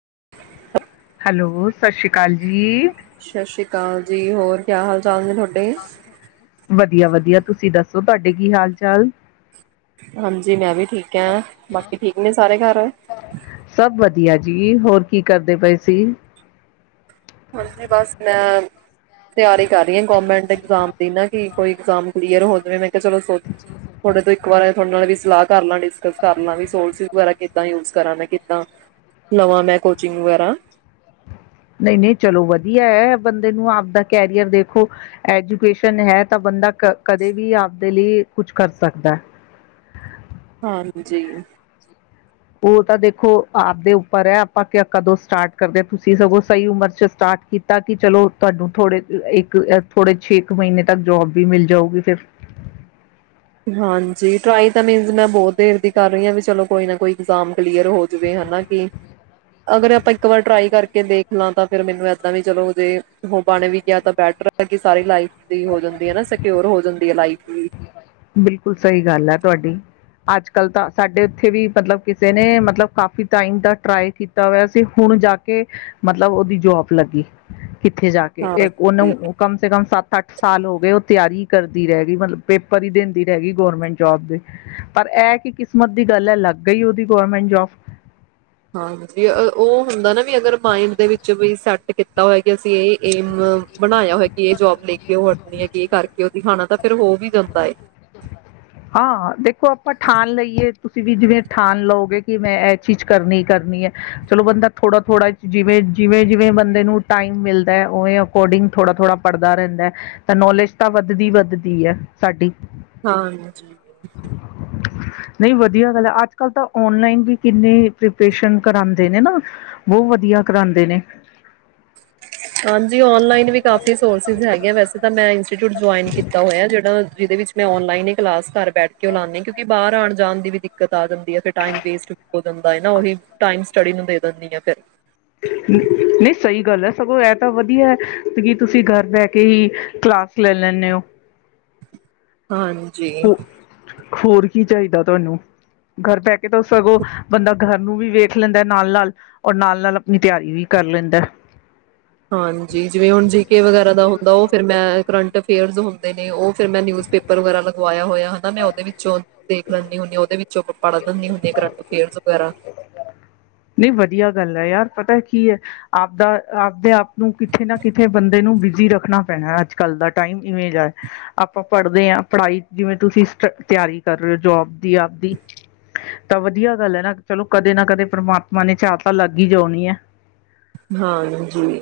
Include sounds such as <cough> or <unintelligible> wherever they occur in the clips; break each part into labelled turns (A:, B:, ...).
A: <inaudible>
B: Hello ਸਤਿ ਸ਼੍ਰੀ ਅਕਾਲ ਜੀ।
A: ਸਤਿ ਸ੍ਰੀ
B: ਸ਼ਸ
A: ਅਕਾਲ ਜੀ ਹੋਰ ਕਿਆ <unintelligible> <unintelligible> ਤੁਹਾਡੇ
B: ਵਧੀਆ ਵਧੀਆ। ਤੁਸੀਂ ਦੱਸੋ ਤੁਹਾਡੇ ਕੀ ਹਾਲ ਚਾਲ?
A: ਹਾਂਜੀ ਮੈਂ ਵੀ ਠੀਕ ਆ। ਬਾਕੀ ਠੀਕ ਨੇ ਸਾਰੇ ਘਰ?
B: ਸਭ ਵਧੀਆ ਜੀ। ਹੋਰ ਕੀ ਕਰਦੇ ਪਏ ਸੀ?
A: ਹਾਂਜੀ ਬਸ ਮੈਂ ਤਿਆਰੀ ਕਰ ਰਹੀ ਹਾਂ ਗੌਰਮੈਂਟ ਐਕਸਾਮ ਦੀ। ਨਾ ਕਿ ਕੋਈ ਇਗਜ਼ਾਮ ਕਲੀਅਰ ਹੋ ਜਾਵੇ ਮੈਂ, ਚਲੋ ਸੋਚ। ਤੁਹਾਡੇ ਤੋਂ ਇੱਕ ਵਾਰ। ਤੁਹਾਡੇ ਨਾਲ ਵੀ ਸਲਾਹ ਕਰ ਲਾਂ, ਡਿਸਕਸ ਕਰ ਲਾਂ, ਵੀ ਸੋਰਸਿਸ ਵਗੈਰਾ ਕਿੱਦਾਂ ਯੂਜ ਕਰਾਂ ਮੈਂ ਕਿੱਦਾਂ ਲਵਾਂ ਮੈਂ ਕੋਚਿੰਗ ਵਗੈਰਾ।
B: ਨਹੀਂ ਚਲੋ ਵਧੀਆ ਹੈ ਬੰਦੇ ਨੂੰ ਆਪਦਾ ਕੈਰੀਅਰ ਦੇਖੋ ਐਜੂਕੇਸ਼ਨ ਹੈ ਤਾਂ ਬੰਦਾ, ਕਦੇ ਵੀ ਆਪ, ਦੇ ਲਈ ਕੁਛ ਕਰ ਸਕਦਾ ਹੈ।
A: ਹਾਂਜੀ।
B: ਉਹ ਤਾਂ ਦੇਖੋ ਆਪਦੇ ਉੱਪਰ ਹੈ ਆਪਾਂ ਕਦੋਂ ਸਟਾਰਟ ਕਰਦੇ, ਤੁਸੀਂ ਸਗੋਂ ਸਹੀ ਉਮਰ ਚ ਸਟਾਰਟ ਕੀਤਾ। ਕਿ ਚਲੋ ਤੁਹਾਨੂੰ ਥੋੜੇ ਇੱਕ ਥੋੜੇ ਛੇ ਇੱਕ ਮਹੀਨੇ ਤੱਕ ਜੋਬ ਵੀ ਮਿਲ ਜਾਊਗੀ ਫਿਰ।
A: ਹਾਂਜੀ! ਟਰਾਈ ਤਾਂ ਮੀਨ ਮੈਂ ਬਹੁਤ ਦੇਰ ਦੀ ਕਰ ਰਹੀ ਹਾਂ ਵੀ ਚਲੋ ਕੋਈ ਨਾ ਕੋਈ ਇਗਜ਼ਾਮ, ਕਲੀਅਰ ਹੋ ਜਾਵੇ ਹਨਾ ਕਿ, ਅਗਰ ਆਪਾਂ ਇੱਕ ਵਾਰ ਟਰਾਈ ਕਰਕੇ ਦੇਖ ਲਾਂ ਤਾਂ ਫਿਰ ਮੈਨੂੰ ਏਦਾਂ ਵੀ ਚਲੋ ਜੇ ਹੋ ਬਣੇ ਵੀ ਗਿਆ ਤਾਂ ਬੈਟਰ ਹੈਗੀ ਸਾਰੀ ਲਾਈਫ, ਦੀ ਹੋ ਜਾਂਦੀ ਹੈ ਨਾ ਸਕਿਓਰ ਹੋ ਜਾਂਦੀ ਹੈ ਲਾਈਫ। ਹਮ <inaudible>
B: ਬਿਲਕੁਲ ਸਹੀ ਗੱਲ ਹੈ ਤੁਹਾਡੀ। ਅੱਜ ਕੱਲ ਤਾਂ ਸਾਡੇ ਉੱਥੇ ਵੀ ਮਤਲਬ ਕਿਸੇ ਨੇ ਮਤਲਬ ਕਾਫ਼ੀ ਟਾਈਮ ਦਾ ਟਰਾਈ ਕੀਤਾ ਹੋਇਆ ਸੀ, ਹੁਣ ਜਾ ਕੇ ਮਤਲਬ ਉਹਦੀ ਜੋਬ ਲੱਗੀ। ਕਿੱਥੇ ਜਾ ਕੇ
A: ਹਾਂ ਜੀ,
B: ਉਹਨੇ ਕਮ ਸੇ ਕਮ ਸੱਤ ਅੱਠ, ਸਾਲ ਹੋ ਗਏ ਉਹ ਤਿਆਰੀ ਕਰਦੀ ਰਹਿ ਗਈ। ਮਤਲਬ ਪੇਪ, ਪਰੀ ਦਿੰਦੀ ਰਹਿ ਗਈ ਗੌਰਮੈਂਟ ਜੋਬ ਦੇ। ਪਰ ਇਹ ਕੀ ਕਿਸਮਤ ਦੀ ਗੱਲ ਹੈ ਲੱਗ ਗਈ ਉਹਦੀ ਗੌਰਮੈਂਟ ਜੋਬ।
A: ਹਾਂ ਜ ਉਹ ਹੁੰਦਾ ਨਾ ਵੀ ਅਗਰ ਮਾਇੰਡ ਦੇ ਵਿੱਚ ਵੀ ਸੈਟ ਕੀਤਾ ਹੋਇ ਕਿ ਅਸੀਂ ਇਹ, ਏਮ ਬਣਾਇਆ ਹੋਆ ਕਿ ਇਹ ਜੋਬ ਲੈ ਕੇ ਉਹ ਹਟਣੀ ਹੈ ਕਿ ਇਹ ਕਰਕੇ। ਖਾਣਾ ਤਾਂ ਫੇਿਰ ਹੋ ਵੀ ਜਾਂਦਾ ਏ।
B: ਹਾਂ ਦੇਖੋ ਆਪਾਂ ਠਾਣ ਲਈਏ, ਤੁਸੀਂ ਵੀ ਜਿਵੇਂ ਠਾਣ ਲਓਗੇ ਕਿ ਮੈਂ ਇਹ ਚੀਜ਼ ਕਰਨੀ ਕਰਨੀ ਹੈ। ਚਲੋ ਬੰਦਾ ਥੋੜਾ ਥੋੜ੍ਹਾ ਜਿਵੇਂ ਜਿਵੇਂ ਜਿਵੇਂ ਬੰਦੇ ਨੂੰ ਟਾਈਮ ਮਿਲਦਾ ਉਵੇਂ ਅਕੋਰਡਿੰਗ ਥੋੜ੍ਹਾ ਥੋੜ੍ਹਾ ਪੜ੍ਹਦਾ ਰਹਿੰਦਾ ਹੈ। ਤਾਂ ਨੌਲੇਜ ਤਾਂ ਵੱਧਦੀ ਵੱਧਦੀ ਹੈ ਸਾਡੀ।
A: ਹਾਂ।
B: ਨਹੀਂ ਵਧੀਆ ਗੱਲ ਹੈ ਅੱਜ ਕੱਲ ਤਾਂ ਓਨਲਾਈਨ ਵੀ ਕਿੰਨੇ ਪ੍ਰੀਪਰੇਸ਼ਨ ਕਰਾਉਂਦੇ ਨੇ ਨਾ। ਬਹੁਤ ਵਧੀਆ ਕਰਾਉਦੇ ਨੇ।
A: ਹਾਂਜੀ ਆਨਲਾਈਨ ਵੀ ਕਾਫੀ ਸੋਰਸ ਹੈ, ਵੈਸੇ ਤਾਂ ਮੈਂ ਇੰਸਟੀਚਿਊਟ ਜਇਨ ਕੀਤਾ ਹੋ। ਜਿਹਦੇ ਵਿੱਚ ਮੈਂ ਔਨਲਾਈਨ ਹੀ ਕਲਾਸ ਕਰ ਬੈਠ ਕੇ ਲਾਉਂਦੇ ਕਿਉਂਕ ਬਹਰ ਆਣ ਜਾਣ ਦੀ ਵੀ ਦਿੱਕਤ ਆ ਜਾਂਦੀ ਆ ਫਿਰ ਟਮ ਵੇਸਟ ਹੋ ਜਾਂਦਾ ਨਾ ਉਹੀ ਟਮ ਸਟੱਡੀ ਨੂੰ ਦੇ ਦਿੰਦੀ ਆ ਫਿਰ।
B: ਨਹੀਂ ਸਹੀ ਗੱਲ ਹੈ ਸਗੋਂ ਇਹ ਤਾਂ ਵਧੀਆ ਹੈ। ਕੀ ਤੁਸੀਂ ਘਰ ਬਹਿ ਕੇ ਹੀ ਕਲਾਸ ਲੈ ਲੈਂਨੇ ਓ
A: ਹਾਂਜੀ।
B: ਹੋਰ ਕੀ ਚਾਹੀਦਾ ਤੁਹਾਨੂੰ। ਘਰ ਬਹਿ ਕੇ ਤਾਂ ਸਗੋਂ ਬੰਦਾ ਘਰ ਨੂੰ ਵੀ ਵੇਖ ਲੈਂਦਾ। ਨਾਲ-ਨਾਲ ਔਰ ਨਾਲ- ਨਾਲ ਆਪਣੀ ਤਿਆਰੀ ਵੀ ਕਰ ਲੈਂਦਾ।
A: ਹਾਂਜੀ ਜਿਵੇਂ ਹੁਣ ਜੀ ਕੇ ਵਗੈਰਾ ਦਾ ਹੁੰਦਾ ਉਹ ਫਿਰ ਮੈਂ ਕਰੰਟ ਅਫੇਅਰਸ ਹੁੰਦੇ ਨੇ ਉਹ, ਫਿਰ ਮੈਂ ਨਿਊਜ਼ਪੇਪਰ ਵਗੈਰਾ ਲਗਵਾਇਆ ਹੋਇਆ ਹੈ ਨਾ ਮੈਂ ਉਹਦੇ ਵਿੱਚੋਂ ਦੇਖ ਲੈਂਦੀ ਹੁੰਦੀ ਹਾਂ ਉਹਦੇ ਵਿੱਚੋਂ ਪੜ੍ਹ ਲੈਂਦੀ ਹੁੰਦੀ ਹਾਂ ਕਰੰਟ ਅਫੇਅਰਸ ਵਗੈਰਾ।
B: ਨਹੀਂ ਵਧਆ ਗੱਲ ਹੈ ਯਾਰ ਪਤਾ ਕੀ ਹੈ ਆਪਦਾ ਆਪਦੇ ਆਪ ਨੂੰ ਕਿਥੇ ਨਾ ਕਿਥੇ ਬੰਦੇ ਨੂੰ ਬਿਜੀ ਰੱਖਣਾ ਪੈਣਾ ਅੱਜ ਕੱਲ ਦਾ ਟਾਈਮ ਇਵੇਂ ਜਾ ਆਪਾਂ ਪੜ੍ਹਦੇ ਹਾਂ ਪੜ੍ਹਾਈ ਜਿਵੇਂ ਤੁਸੀਂ ਸ ਤਿਆਰੀ ਕਰ ਰਹੇ ਹੋ ਜੋਬ ਦੀ ਆਪਦੀ ਤਾਂ ਵਧੀਆ ਗੱਲ ਹੈ ਨਾ ਚਲੋ ਕਦੇ ਨਾ ਕਦੇ ਪ੍ਰਮਾਤਮਾ ਮਨ ਚਾ ਤਾਂ ਲੱਗ ਹੀਈ ਜਾਉਣੀ ਆ <unintelligible>
A: ਹਾਂਜੀ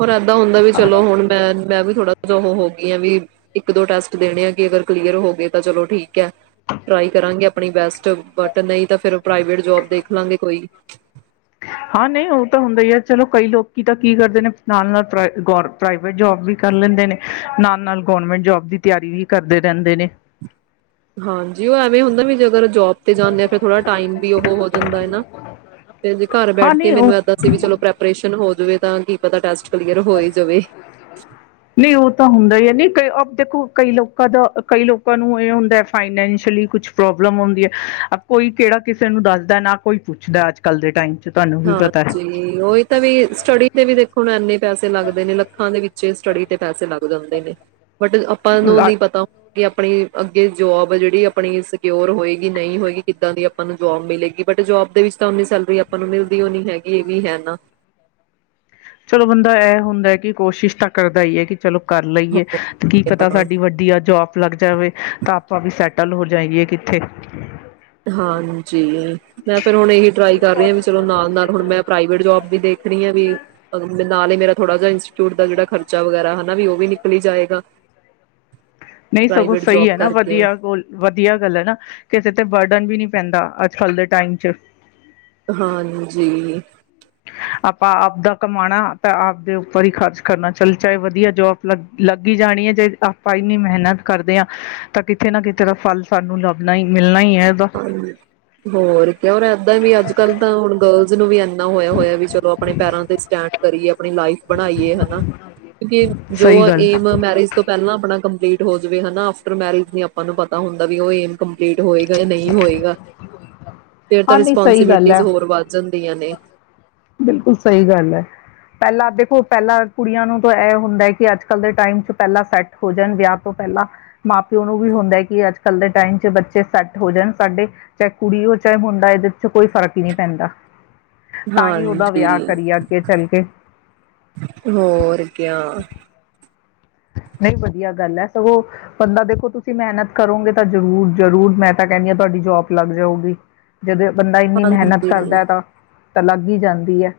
A: ਹੋਰ ਹੁੰਦਾ ਵੀ ਚਲੋ ਹੁਣ ਮੈਂ ਮੈਂ ਵੀ ਥੋੜਾ ਜੋ ਉਹ ਹੋ ਇਹ ਆ ਵੀ ਇੱਕ ਦੋ ਟੈਸਟ ਦੇਣੇ ਆ ਅਗਰ ਕਲੀਅਰ ਹੋ ਗਏ ਤਾਂ ਚਲੋ ਠੀਕ ਹੈ ਟ੍ਰਾਈ ਕਰਾਂਗੇ ਆਪਣੀ ਬੈਸਟ ਬਟ ਨਹੀਂ ਤਾਂ ਫਿਰ ਪ੍ਰਾਈਵੇਟ ਜੋਬ ਦੇਖ ਲਾਂਗੇ ਕੋਈ।
B: ਹਾਂ ਨਹੀਂ ਉਹ ਤਾਂ ਹੁੰਦਾ ਹੀ ਹੈ ਚਲੋ ਕਈ ਲੋਕੀ ਤਾਂ ਕੀ ਕਰਦੇ ਨੇ ਨਾਲ ਨਾਲ ਗੋ ਪ੍ਰਾਈਵੇਟ ਜੋਬ ਵੀ ਕਰ ਲੈਂਦੇ ਨੇ ਨਾਲ ਨਾਲ ਗੋਰਮੈਂਟ ਜੋਬ ਦੀ ਤਿਆਰੀ ਵੀ ਕਰਦੇ ਰਹਿੰਦੇ ਨੇ।
A: ਹਾਂਜੀ ਉਹ ਐਵੇਂ ਹੁੰਦਾ ਵੀ ਜੇ ਅਗਰ ਜੋਬ ਤੇ ਜਾਂਦੇ ਆ ਫਿਰ ਥੋੜਾ ਟਾਈਮ ਵੀ ਉਹ ਹੋ ਜਾਂਦਾ ਏ ਨਾ ਤੇ ਜੇ ਘਰ ਬੈਠ
B: ਹਾਂ
A: ਕੇ
B: ਨਹੀਂ ਉਹ
A: ਮੈਨੂੰ ਇਦਾਂ ਸੀ ਵੀ ਚਲੋ ਪ੍ਰੈਪਰੇਸ਼ਨ ਹੋ ਜਾਵੇ ਤਾਂ ਕੀ ਪਤਾ ਟੈਸਟ ਕਲੀਅਰ ਹੋ ਹੀ ਜਾਵੇ
B: ਨਹੀਂ ਉਹ ਤਾਂ ਹੁੰਦਾ ਹੀ ਹੈ ਨਹੀਂ ਕਈ ਅਬ ਦੇਖੋ ਕਈ ਲੋਕਾਂ ਦਾ ਕਈ ਲੋਕਾਂ ਨੂੰ ਇਹ ਹੁੰਦਾ ਫਾਈਨੈਂਸ਼ੀਅਲੀ ਕੁਛ ਪ੍ਰੋਬਲਮ ਹੁੰਦੀ ਹੈ ਕੋਈ ਕਿਹੜਾ ਕਿਸੇ ਨੂੰ ਦੱਸਦਾ ਨਾ ਕੋਈ ਪੁੱਛਦਾ ਅੱਜ ਕੱਲ੍ਹ ਦੇ ਟਾਈਮ। ਤੁਹਾਨੂੰ ਵੀ ਪਤਾ
A: ਹਾਂਜੀ ਓਹੀ ਤਾਂ ਵੀ ਸਟੱਡੀ ਤੇ ਵੀ ਦੇਖੋ ਇਨੇ ਪੈਸੇ ਲੱਗਦੇ ਨੇ ਲੱਖਾਂ ਦੇ ਵਿੱਚ ਸਟੱਡੀ। ਤੇ ਪੈਸੇ ਲੱਗ ਜਾਂਦੇ ਨੇ। ਬਟ ਆਪਾਂ ਨੂੰ
B: ਹੈ
A: ਨਹੀਂ ਪਤਾ ਕਿ ਆਪਣੀ ਅੱਗੇ ਜੋਬ ਜਿਹੜੀ ਆਪਣੀ ਸਕਿਓਰ ਹੋਏਗੀ ਨਹੀਂ ਹੋਏਗੀ ਕਿੱਦਾਂ ਦੀ ਆਪਾਂ ਨੂੰ ਜੋਬ ਮਿਲੇਗੀ ਬਟ ਜੋਬ ਦੇ ਵਿੱਚ ਤਾਂ ਆਪਨੀ ਸੈਲਰੀ ਆਪਾਂ ਨੂੰ ਮਿਲ <unintelligible>
B: ਚਲੋ ਬੰਦਾ ਐ ਹੁੰਦਾ ਕਿ ਕੋਸ਼ਿਸ਼ ਤਾਂ ਕਰਦਾ ਹੀ ਹੈ ਕਿ ਚਲੋ ਕਰ ਲਈਏ ਤੇ ਕੀ ਪਤਾ
A: ਹਾਂ,
B: ਸਾਡੀ ਵਧੀਆ ਜੋਬ ਲੱਗ ਜਾਵੇ ਤਾਂ ਆਪਾਂ ਵੀ ਸੈਟ ਕੱਲ੍ਹ ਹੋ ਜਾਏਏ ਕਿੱਥੇ।
A: ਹਾਂਜੀ। ਮੈਂ ਫਿਰ ਹੁਣ ਇਹੀ ਟਰਾਈ ਕਰ ਰਹੀ ਹਾਂ ਵੀ ਚਲੋ ਨਾਲ ਨਾਲ ਹੁਣ ਮੈਂ ਪ੍ਰਾਈਵੇਟ ਜੋਬ ਵੀ ਦੇਖ ਰੀ ਹਾਂ ਵੀ ਨਾਲ ਹੀ ਮੇਰਾ ਥੋੜਾ ਜਿਹਾ ਇੰਸਟੀਚਿਊਟ ਦਾ ਜੜਾ ਖਰਚਾ ਵਗੈਰਾ ਨਾ ਉਹ ਵੀ ਨਿਕਲੀ ਜਾਏਗਾ।
B: ਨਹੀਂ ਸਗੋਂ
A: ਪ੍ਰਾਈਵੇਟ
B: ਸਹੀ
A: ਜੋਬ
B: ਹੈ ਨਾ
A: ਕਰਕੇ
B: ਵਧੀਆ ਗੋਲ ਵਧੀਆ ਗੱਲ ਹੈ ਨਾ ਅਤੇ ਬਰਡਨ ਵੀ ਨਹੀਂ ਪੈਂਦਾ ਅੱਜ ਕੱਲ੍ਹ ਦੇ ਟਾਈਮ ਚ
A: ਹਾਂਜੀ।
B: ਆਪਾਂ ਆਪਦਾ ਕਮਾਣਾ ਤਾਂ ਆਪਦੇ ਉੱਪਰ ਹੀ ਖਰਚ ਕਰਨਾ ਚੱਲ ਚਾਹੇ ਵਧੀਆ ਜੋਬ ਲੱਗ ਲੱਗ ਹੀ ਜਾਣੀ ਹੈ ਜੇ ਆਪਾਂ ਇੰਨੀ ਮਿਹਨਤ ਕਰਦੇ ਹਾਂ ਤਾਂ ਕਿਤੇ ਨਾ ਕਿਤੇ ਦਾ ਫਲ ਸਾਨੂੰ ਲੱਭਣਾ ਹੀ ਮਿਲਣਾ ਹੀ ਹੈ। ਇਹਦਾ
A: ਹਾਂਜੀ ਹੋਰ ਕ ਰ ਇਏਦਾਂ ਵੀ ਅੱਜ ਕੱਲ ਤਾਂ ਹੁਣ ਗਰਲਜ਼ ਨੂੰ ਵੀ ਹੋਇਆ ਹੋਇਆ ਵੀ ਚਲੋ ਆਪਣੇ ਪੈਰਾਂ ਤੇ ਸਟੈਂਡ ਕਰੀਏ ਆਪਣੀ। ਬਣਾਈਏ ਹਨਾ ਕਿਉਕਿ ਜੋ
B: ਸਹੀ ਗੱਲ
A: ਏਮ ਮੈਰਿਜ ਤੋਂ ਪਹਿਲਾਂ ਆਪਣਾ ਕੰ ਹੋ ਜਾਵੇ ਹਨਾ ਆਫਟਰ ਮੈਰਿਜ ਨ ਆਪਾਂ ਨੂੰ ਪਤਾ ਹੁੰਦਾ ਵੀ ਉਹ ਏਮ ਕੰਪਲੀਟ। ਨਹੀਂ ਹੋਏਗਾ ਫਿਰ ਤਾਂ
B: ਹਾਂ ਨਹੀਂ ਸਹੀ ਗੱਲ
A: ਰਿਸਪੋਂਸੀਬਿਲਟੀ
B: ਹੈ
A: ਹੋਰ ਵੱਧ ਜਾਣ। ਦੀਆਂ ਨੇ।
B: ਬਿਲਕੁਲ ਸਹੀ ਗੱਲ ਹੈ ਪਹਿਲਾਂ ਦੇਖੋ ਪਹਿਲਾਂ ਕੁੜੀਆਂ ਨੂੰ ਤਾਂ ਇਹ ਹੁੰਦਾ ਕਿ ਅੱਜ ਕੱਲ ਦੇ ਟਾਈਮ ਪਹਿਲਾਂ ਸੈੱਟ ਹੋ ਜਾਣ ਵਿਆਹ ਤੋਂ ਪਹਿਲਾਂ ਮਾਂ ਪਿਓ ਨੂੰ ਵੀ ਹੁੰਦਾ ਕਿ ਅੱਜ ਕੱਲ ਦੇ ਟਾਈਮ ਚ ਬੱਚੇ ਸੈੱਟ ਹੋ ਜਾਣ ਸਾਡੇ ਚਾਹੇ ਕੁੜੀ ਹੋ ਚਾਹੇ ਮੁੰਡ ਇਹਦੇ ਚ ਕੋਈ ਫ਼ਰਕ ਹੀ ਨਹੀਂ ਪੈਂਦਾ। ਤਾਂ ਹੀ ਉਹਦਾ
A: ਹਾਂਜੀ
B: ਵਿਆਹ ਕਰੀਏ ਅੱਗੇ ਚੱਲ ਕੇ
A: ਹੋਰ ਕਿਆ।
B: ਨਹੀਂ ਵਧੀਆ ਗੱਲ ਹੈ ਸਗੋਂ ਬੰਦਾ ਦੇਖੋ ਤੁਸੀਂ ਮਿਹਨਤ ਕਰੋਗੇ ਤਾਂ ਜ਼ਰੂਰ ਜ਼ਰੂਰ ਮੈਂ ਤਾਂ ਕਹਿੰਦੀ ਹਾਂ ਤੁਹਾਡੀ ਜੋਬ ਲੱਗ ਜਾਊਗੀ। ਜਦੋਂ ਬੰਦਾ ਇੰਨੀ ਮਿਹਨਤ
A: ਹਾਂਜੀ।
B: ਕਰਦਾ ਤਾਂ ਤਾਂ ਲੱਗ ਹੀ ਜਾਂਦੀ ਹੈ।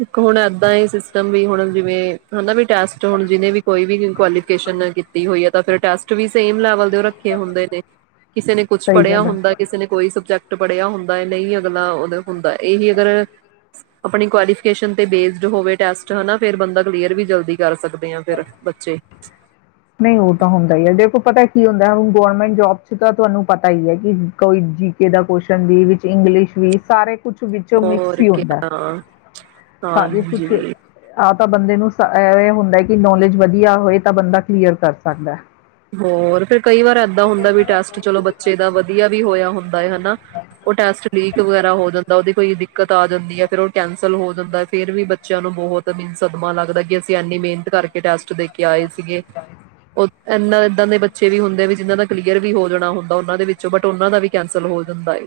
A: ਇੱਕ ਹੁਣ ਏਦਾਂ ਹੀ ਸਿਸਟਮ ਵੀ ਹੁਣ ਜਿਵੇਂ ਹੁੰਦਾ ਮ ਟੈਸਟ ਹੁਣ ਜਿਹਨੇ ਵੀ ਕੋਈ ਵੀ ਕੁਆਲੀਫਿਕੇਸ਼ਨ ਕੀਤੀ ਹੋਈ ਹੈ। ਤਾਂ ਫਿਰ ਟੈਸਟ ਵੀ ਸੇਮ ਲੈਵਲ ਦੇ ਉਹ ਰੱਖੇ ਹੁੰਦੇ ਨੇ। ਕਿਸੇ ਨੇ ਕੁਛ
B: ਸਹੀ
A: ਪੜ੍ਹਿਆ
B: ਗੱਲ ਹੈ
A: ਹੁੰਦਾ। ਕਿਸੇ ਨੇ ਕੋਈ ਸਬਜੈਕਟ ਪੜਿਆ ਹੁੰਦਾ ਨਹੀਂ ਅਗਲਾ ਉਹ ਹੁੰਦਾ ਇਹੀ ਅਗਰ ਆਪਣੀ ਕੁਆਲੀਫ ਤੇ ਬੇਸਡ ਹੋਵੇ ਟੈਸਟ ਹਨਾ ਫੇਿਰ ਬੰਦਾ ਕਲੀਅਰ ਵੀ ਜਲਦੀ ਕਰ ਸਕਦੇ ਹਾਂ ਫਿਰ ਬੱਚੇ
B: ਨਹੀਂ ਉਹ ਤਾਂ ਹੁੰਦਾ ਹ ਹੈ। ਦੇਖੋ ਪਤਾ ਕੀ ਹੁੰਦਾ ਹੁਣ ਗੌਰਮੈਂਟ ਜੋਬ ਚ ਤਾਂ ਤੁਹਾਨੂੰ ਪਤਾ ਹੀ ਹੈ। ਕਿ ਕੋਈ ਜੀ ਕੇ ਦਾ ਕੁਸ਼ਚਨ ਵੀ ਵਿੱਚ ਇੰਗਲਿਸ਼ ਵੀ ਸਾਰੇ ਕੁਛ ਵਿੱਚੋਂ ਮਿਕਸ
A: ਹੋਰ
B: ਹੀ ਹੁੰਦਾ
A: ਕਿਆ
B: ਸਾਰੇ ਕੁਛ
A: ਹਾਂਜੀ।
B: ਆਪ ਤਾਂ ਬੰਦੇ ਨੂੰ ਇਹ ਹੁੰਦਾ ਕਿ ਨੌਲੇਜ ਵਧੀਆ ਹੋਏ ਤਾਂ ਬੰਦਾ ਕਲੀਅਰ ਕਰ ਸਕਦਾ
A: ਹੋਰ ਫਿਰ ਕਈ ਵਾਰ ਏਦਾਂ ਹੁੰਦਾ ਵੀ ਟੈਸਟ ਚਲੋ ਬੱਚੇ ਦਾ ਵਧੀਆ ਵੀ ਹੋਇਆ ਹੁੰਦਾ ਹੈ। ਹਨਾ ਉਹ ਟੈਸਟ ਲੀਕ ਵਗੈਰਾ ਹੋ ਜਾਂਦਾ ਉਹਦੇ ਕੋਈ ਦਿੱਕਤ ਆ ਜਾਂਦੀ ਹੈ। ਫਿਰ ਉਹ ਕੈਂਸਲ ਹੋ ਜਾਂਦਾ। ਫੇਿਰ ਵੀ ਬੱਚਿਆਂ ਨੂੰ ਬਹੁਤ ਮ ਸਦਮਾ ਲੱਗਦਾ ਕਿ। ਅਸੀਂ ਇੰਨੀ ਮਿਹਨਤ ਕਰਕੇ ਟੈਸਟ ਦੇਖ ਕੇ ਆਏ ਸੀਗੇ ਇਨਾ ਏਦਾਂ ਦੇ ਬੱਚੇ ਵੀ ਹੁੰਦੇ ਵੀ। ਜਿ ਦਾ ਕਲੀਅਰ ਵੀ ਹੋ ਜਾਣਾ। ਹੁੰਦਾ ਉਹਨਾਂ ਦੇ ਵਿੱਚੋਂ ਬਟ ਉਹਨਾਂ ਦਾ ਵੀ ਕੈਂਸਲ ਹੋ ਜਾਂਦਾ ਹੈ।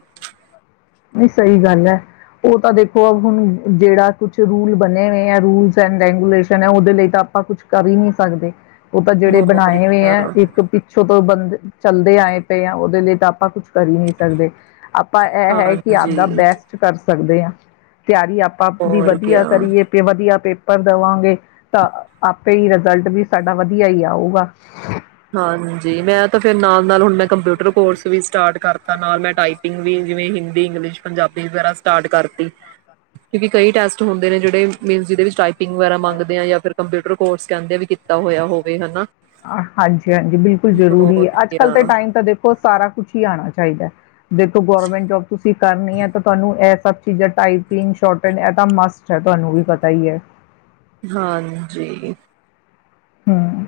B: ਨਹੀਂ ਸਹੀ ਗੱਲ ਹੈ। ਉਹ ਤਾਂ ਦੇਖੋ ਹੁਣ ਜਿਹੜਾ ਕੁਛ ਰੂਲ ਬਣੇ ਹੋਏ ਆ। ਰੂਲਸ ਐਂਡ ਰੈਗੂਲੇਸ਼ਨ ਹੈ। ਉਹਦੇ ਲਈ ਤਾਂ ਆਪਾਂ ਕੁਛ ਕਰ ਹੀ ਨਹੀਂੀ ਸਕਦੇ। ਉਹ ਤਾਂ ਜਿਹੜੇ
A: ਹੋਰ
B: ਬਣਾਏ ਹੋਏ
A: ਕਿਆ
B: ਹੈ। ਇੱਕ ਪਿੱਛੋਂ ਤੋਂ ਬੰ ਚਲਦੇ ਆਏ ਪਏ ਆ ਉਹਦੇ ਲਈ ਆਪਾਂ ਕੁਛ ਕਰੀ ਨਹੀਂ ਸਕਦੇ ਆਪਾਂ ਇਹ ਹੈ। ਆਪਦਾ
A: ਹਾਂਜੀ
B: ਬੈਸਟ ਕਰ ਸਕਦੇ ਹਾਂ ਤਿਆਰੀ ਆਪਾਂ ਦੀ
A: ਹੋਰ
B: ਵਧੀਆ
A: ਕਿਆ।
B: ਕਰੀਏ ਵਧੀਆ ਪੇ ਦੇਵਾਂਗੇ ਤਾਂ ਆਪੇ ਹੀ ਰਿਜ਼ਲਟ ਵੀ ਸਾਡਾ ਵਧੀਆ ਹੀ ਆਊਗਾ।
A: ਹਾਂਜੀ। ਮੈਂ ਤਾਂ ਫੇਿਰ ਨਾਲ ਨਾਲ ਹੁਣ ਮੈਂ ਕੰਪਿਊਟਰ ਕੋਰਸ ਵੀ ਸਟਾਰਟ ਕਰਤਾ ਨਾਲ ਮੈਂ ਟਾਈਪਿੰਗ ਵੀ। ਜਿਵੇਂ ਹਿੰਦੀ, ਇੰਗਲਿਸ਼, ਪੰਜਾਬੀ ਵਗਰਾ ਸਟਾਰਟ ਕਰਤੀ। ਕਿਉਂਕਿ ਕਈ ਟੈਸਟ ਹੁੰਦੇ ਨੇ ਜਿਹੜੇ ਮੀਨ ਜਿਹਦੇ ਗੈਰਾ ਮੰਗਦੇ ਆਾਂ ਜਾਂ ਫਿਰ ਕੰਪਿਊਟਰ ਕੋਰਸ ਕਹਿੰਦੇ ਵੀ ਕੀਤਾ ਹੋਇਆ ਹੋਵੇ ਹਨਾ।
B: ਹਾਂਜੀ, ਹਾਂਜੀ। ਬਿਲਕੁਲ ਜਰੂਰੀ ਹੈ। ਅੱਜ ਕੱਲ ਦੇ ਟਾਈਮ ਤਾਂ ਦੇਖੋ ਸਾਰਾ ਕੁਛ ਹੀ ਆਉਣਾ ਚਾਹੀਦਾ। ਦੇਖੋ ਗਵਰਮੈਂਟ ਜੋਬ ਤੁਸੀਂ ਕਰਨੀ ਹੈ। ਤਾਂ ਤੁਹਾਨੂੰ ਇਹ ਸਭ ਚੀਜ਼ਾਂ ਟਾਈਪਿੰਗੋਰਟਟ ਇਹ ਤਾਂ ਮਸਟ ਹੈ। ਤੁਹਾਨੂੰ ਵੀ ਪਤਾ ਹੀ ਹੈ।
A: ਹਾਂਜੀ।
B: ਹਮ,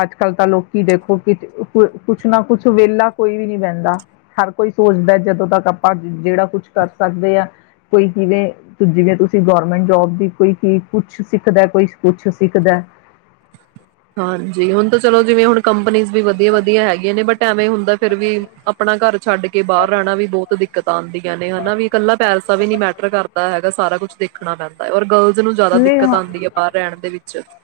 B: ਅੱਜ ਕੱਲ ਤਾਂ ਲੋਕੀ ਦੇਖੋ ਕਿ, ਕੁ ਕੁਛ ਨਾ ਕੁਛ। ਵਿਹਲਾ ਕੋਈ ਵੀ ਨੀ ਬਹਿੰਦਾ। ਹਰ ਕੋਈ ਸੋਚਦਾ, ਜਦੋਂ ਤੱਕ ਆਪਾਂ ਜਿਹੜਾ ਕੁਛ ਕਰ ਸਕਦੇ ਹਾਂ। ਕੋਈ ਕਿਵੇਂ, ਜਿਵੇਂ ਤੁਸੀਂ ਗੌਰਮੈਂਟ ਜੋਬ ਦੀ। ਕੋਈ ਕੀ, ਕੁਛ ਸਿੱਖਦਾ। ਕੋਈ ਕੁਛ ਸਿੱਖਦਾ
A: ਹਾਂਜੀ, ਹੁਣ ਤਾਂ ਚਲੋ, ਜਿਵੇਂ ਹੁਣ ਕੰਪਨੀ ਵੀ ਵਧੀਆ-ਵਧੀਆ ਹੈਗੀਆਂ ਨੇ, ਬਟ ਐਵੇਂ ਹੁੰਦਾ, ਫਿਰ ਵੀ, ਆਪਣਾ ਘਰ ਛੱਡ ਕੇ ਬਾਹਰ ਰਹਿਣਾ, ਵੀ ਬਹੁਤ ਦਿੱਕਤਾਂ ਆਉਂਦੀਆਂ ਨੇ। ਹਨਾ, ਵੀ ਇਕੱਲਾ ਪੈਸ ਦਾ ਵੀ ਨੀ ਮੈਟਰ ਕਰਦਾ, ਹੈਗਾ ਸਾਰਾ ਕੁੱਛ ਦੇਖਣਾ ਪੈਂਦਾ ਹੈ, ਔਰ ਬ ਨੂੰ ਜ਼ਿਆਦਾ
B: ਨਹੀਂ
A: ਦਿੱਕਤ
B: ਹਾਂ
A: ਆਂਦੀ ਹੈ, ਬਾਹਰ ਰਹਿਣ ਦੇ ਵਿੱਚ ਅੱਛਾ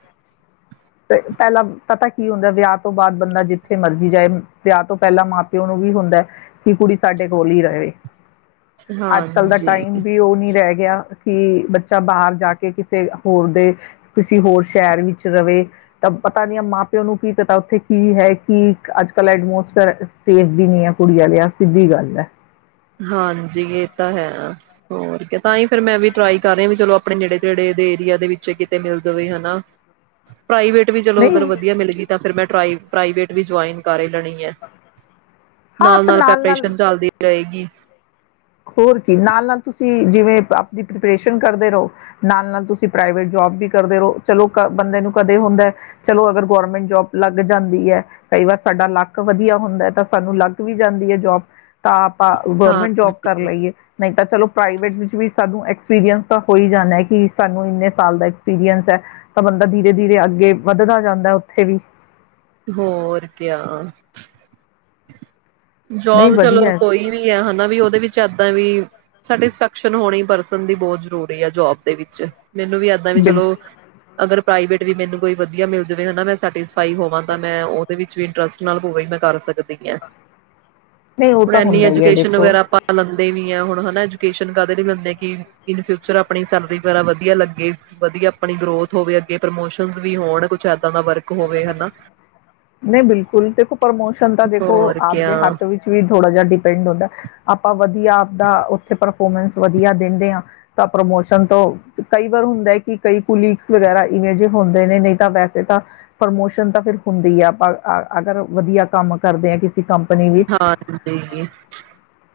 B: ਪਹਿਲਾਂ ਪਤਾ ਕੀ ਹੁੰਦਾ, ਵਿਆਹ ਤੋਂ ਬਾਅਦ ਬੰਦਾ ਜਿੱਥੇ ਮਰਜ਼ੀ ਜਾਏ। ਵਿਆਹ ਤੋਂ ਪਹਿਲਾਂ ਮਾਂ ਪਿਓ ਨੂੰ ਵੀ ਹੁੰਦਾ ਕਿ ਕੁੜੀ ਸਾਡੇ ਕੋਲ ਹੀ ਰਹੇ। ਅੱਜ-ਕੱਲ ਦਾ
A: ਹਾਂਜੀ,
B: ਟਾਈਮ ਵੀ ਉਹ ਨੀ ਰਹਿ ਗਿਆ, ਕਿ ਬੱਚਾ ਬਾਹਰ ਜਾ ਕੇ ਕਿਸੇ ਹੋਰ ਦੇ ਕਿਸੇ ਹੋਰ ਸ਼ਹਿਰ ਵਿੱਚ ਰਹੇ। ਤਾਂ ਪਤਾ ਨੀ ਆ, ਮਾਂ-ਪਿਓ ਨੂੰ ਕੀ ਪਤਾ ਉੱਥੇ ਕੀ ਹੈ। ਕੀ ਅੱਜ- ਕੱਲ ਐਟਮੋਸਫੇਅਰ ਸੇਫ ਵੀ ਨਹੀਂ ਹੈ, ਕੁੜੀ ਵਾਲਿਆਂ ਸਿੱਧੀ ਗੱਲ ਹੈ।
A: ਹਾਂਜੀ, ਇਹ ਤਾਂ ਹੈ। ਹੋਰ ਤਾਂ ਹੀ, ਫਿਰ ਮੈਂ ਵੀ ਟਰਾਈ ਕਰ ਰਿਹਾ ਵੀ ਚਲੋ, ਆਪਣੇ ਨੇੜੇ ਤੇੜੇ ਦੇ ਏਰੀਆ ਦੇ ਵਿੱਚ ਕਿਤੇ ਮਿਲ ਜਾਵੇ, ਹਨਾ। ਪ੍ਰਾਈਵੇਟ ਵੀ ਚਲੋ, ਅਗਰ
B: ਨਹੀਂ
A: ਵਧੀਆ ਮਿਲ ਗ ਤਾਂ ਫਿਰ ਮ ਪਰਾਈ ਪ੍ਰਾਈਵੇਟ ਵੀ ਜੁਆਇਨ ਕਰ ਲੈਣੀ ਹੈ।
B: ਹਾਂ ਤਾਂ
A: ਨਾਲ-ਨਾਲ
B: ਨਾਲ ਨਾਲ
A: ਪ੍ਰੈਪਰੇਸ਼ਨ ਚੱਲਦੀ ਰਹੇਗੀ।
B: ਹੋਰ ਕੀ, ਨਾਲ-ਨਾਲ ਤੁਸੀਂ ਜਿਵੇਂ ਆਪਦੀ ਪ੍ਰਪਰੇਸ਼ਨ ਕਰਦੇ ਰਹੋ, ਨਾਲ-ਨਾਲ ਤੁਸੀਂ ਪ੍ਰਾਈਵੇਟ ਜੋਬ ਵੀ ਕਰਦੇ ਰਹੋ। ਚਲੋ, ਬੰਦੇ ਨੂੰ ਕਦੇ ਹੁੰਦਾ। ਚਲੋ, ਅਗਰ ਗੌਰਮੈਂਟ ਜੋਬ ਲੱਗ ਜਾਂਦੀ ਹੈ। ਕਈ ਵਾਰ ਸਾਡਾ ਲੱਕ ਵਧੀਆ ਹੁੰਦਾ ਤਾਂ ਸਾਨੂੰ ਲੱਗ ਵੀ ਜਾਂਦੀ ਹੈ। ਜੋਬ ਤਾਂ ਆਪਾਂ
A: ਹਾਂ
B: ਗੌਰਮੈਂਟ ਜੋਬ ਕਰ ਲਈਏ ਨਹੀਂ ਤਾਂ ਚਲੋ, ਪ੍ਰਾਈਵੇਟ ਵਿੱਚ ਵੀ ਸਾਨ ਐਕਸਪੀਰੀੰਸ ਤਾਂ ਹੋ ਹੀ ਜਾਂਦਾ, ਕਿ ਸਾਨ ਇੰਨੇ ਸਾਲ ਦਾ ਐਕਸਪੀਰੀੰਸ ਹੈ, ਤਾਂ ਬੰਦਾ ਧੀਰੇ-ਧੀਰੇ ਅੱਗੇ ਵੱਧਦਾ ਜਾਂਦਾ। ਉੱਥੇ ਵੀਇ
A: ਹੋਰ ਕਿਆ
B: ਨਹੀਂ
A: ਜੋਬ ਚਲੋ,
B: ਵਧੀਆ
A: ਕੋਈ ਵੀ ਹੈ, ਹਨਾ, ਵੀ ਉਹਦੇ ਵਿੱਚ ਏਦਾਂ ਵੀ ਸੈਟਿਸਫੈਕਸ਼ਨ ਹੋਣੀ ਪਰਸਨ ਦੀ ਬਹੁਤ ਜ਼ਰੂਰੀ ਹੈ, ਜੋਬ ਦੇ ਵਿੱਚ ਮੈਨੂੰ ਵੀ, ਇਏਦਾਂ ਵੀ,
B: ਬਿਲ
A: ਚਲੋ, ਅਗਰ ਪ੍ਰਾਈਵੇਟ ਵੀ ਮੈਨੂੰ ਕੋਈ ਵਧੀਆ ਮਿਲ ਜਾਵੇ, ਹਨਾ, ਮੈ ਮੈਟਿਸਫਾਈ ਹੋਵਾਂ। ਮੈਂ ਉਹਦੇ ਵਿੱਚ ਵੀ ਇੰਟਰਸਟ ਨਾਲ ਹੋਵੇ, ਮੈਂ ਕਰ ਸਕਦੀ ਹਾਂ।
B: ਨਹੀਂ ਉਹ
A: ਹੁਣ,
B: ਤਾਂ
A: ਇਨੀ
B: ਹੁੰਦਾ ਹੀ ਹੈ
A: ਐਜੂਕੇਸ਼ਨ
B: ਦੇਖੋ।
A: ਵਗੈਰਾ ਆਪਾ
B: ਸਟੇਸ਼ਨ
A: ਲੈਂਦੇ ਵੀ ਆ, ਹੁਣ ਹਣਾ, ਐਜੂਕੇਸ਼ਨ ਕਾਦੇ ਲੀ ਲੈਂਦੇ, ਕਿ ਇਨ ਫਿਊਚਰ ਆਪਣੀ ਸੈਲਰੀ ਵਗੈਰਾ ਵਧੀਆ
B: ਫੋਲੋ ਦੇਖਦੇ ਹਾਂ ਆਪਣਾ ਸਟੇਸ਼ਨ ਵਾਲੇ
A: ਲੱਗੇ,
B: ਵੀ
A: ਵਧੀਆ ਆਪਣੀ ਗਰੋਥ ਹੋਵੇ, ਅਗੇ ਪ੍ਰਮੋਸ਼ਨ ਵੀ ਹੋਣ, ਕੁਛ ਦਾ ਵਰਕ
B: ਹੁੰਦੇ
A: ਹੋਵੇ,
B: ਨੇ ਬਿਲਕੁਲ ਆਪਣੇ
A: ਹਨਾ।
B: ਨਹੀਂ, ਬਿਲਕੁਲ, ਦੇਖੋ, ਪ੍ਰਮੋਸ਼ਨ ਤਾਂ ਦੇਖੋ
A: ਹੋਰ ਕਿਆ
B: ਆਪਦੇ ਹੱਥ ਵਿੱਚ ਵੀ ਥੋੜਾ ਜਿਹਾ ਡਿਪੈਂਡ ਹੁੰਦਾ, ਆਪਾਂ ਵਧੀਆ, ਆਪਦਾ ਉੱਥੇ ਪਰਫੋਰਮੈਂਸ ਵਧੀਆ ਦਿੰਦੇ ਆ, ਤਾਂ ਪ੍ਰਮੋਸ਼ਨ ਤੋਂ ਕਈ ਵਾਰ ਹੁੰਦਾ ਹੈ, ਕਿ ਕਈ ਕੁਲੀਗਸ ਵਗੈਰਾ ਇਵੇਂ ਜਿਹੇ ਹੁੰਦੇ ਨੇ, ਨਹੀਂ ਤਾਂ ਵੈਸੇ ਤਾਂ ਪ੍ਰਮੋਸ਼ਨ ਤਾਂ ਫਿਰ ਹੁੰਦੀ ਆ, ਆਪਾਂ ਆ, ਅਗਰ ਵਧੀਆ ਕੰਮ ਕਰਦੇ ਕੰਪਨੀ ਵਿੱਚ,
A: ਹਾਂਜੀ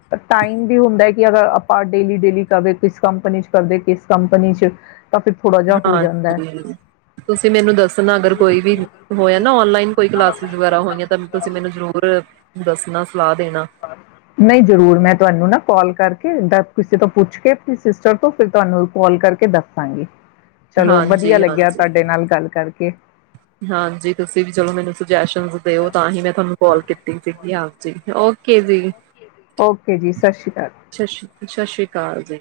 B: ਪਰ ਟਾਈਮ ਵੀ ਹੁੰਦਾ ਕਿ ਅਗਰ ਆਪਾਂ ਡੇਲੀ ਡੇਲੀ ਕਰਦੇ, ਕਿਸ ਕੰਪਨੀ ਚ ਕਰਦੇ, ਕਿਸ ਕੰਪਨੀ ਚ ਤਾਂ ਫਿਰ ਥੋੜਾ ਜਿਹਾ ਹੋ ਜਾਂਦਾ ਹੈ
A: ਹਾਂਜੀ, ਤੁਸੀਂ ਮੈਨੂੰ ਦੱਸਣਾ, ਅਗਰ ਕੋਈ ਵੀ ਹੋਇਆ ਨਾ, ਓਣਲਾਈਨ ਕੋਈ ਕਲਾਸਿਸ ਵਗੈਰਾ ਹੋਈਆਂ, ਤਾਂ ਤੁਸੀਂ ਮੈਨੂੰ ਜ਼ਰੂਰ ਦੱਸਣਾ ਸਲਾਹ ਦੇਣਾ
B: ਨਹੀਂ ਜਰੂਰ ਮੈਂ ਤੁਹਾਨੂੰ ਨਾ ਕੋਲ ਕਰਕੇ ਦੱਸ ਕਿਸੇ ਤੋਂ ਪੁੱਛ ਕੇ ਸਿਸਟਰ ਤੋਂ ਫਿਰ ਤੁਹਾਨੂੰ ਕਾਲ ਕਰਕੇ ਦੱਸਾਂਗੀ। ਚਲੋ
A: ਹਾਂਜੀ
B: ਵਧੀਆ ਲੱਗਿਆ
A: ਹਾਂਜੀ
B: ਤੁਹਾਡੇ ਨਾਲ ਗੱਲ ਕਰਕੇ
A: ਹਾਂਜੀ ਤੁਸੀਂ ਵੀ ਚਲੋ ਮੈਨੂੰ ਸੁਜੈਸ਼ਨ ਦਿਓ ਤਾਂ ਹੀ ਮੈਂ ਤੁਹਾਨੂੰ ਕਾਲ ਕੀਤੀ ਸੀਗੀ ਹਾਂ। ਓਕੇ ਜੀ,
B: ਓਕੇ ਜੀ ਸਤਿ ਸ਼੍ਰੀ ਅਕਾਲ,
A: ਸਤਿ ਸ਼੍ਰੀ ਸਤਿ ਸ੍ਰੀ ਅਕਾਲ ਜੀ,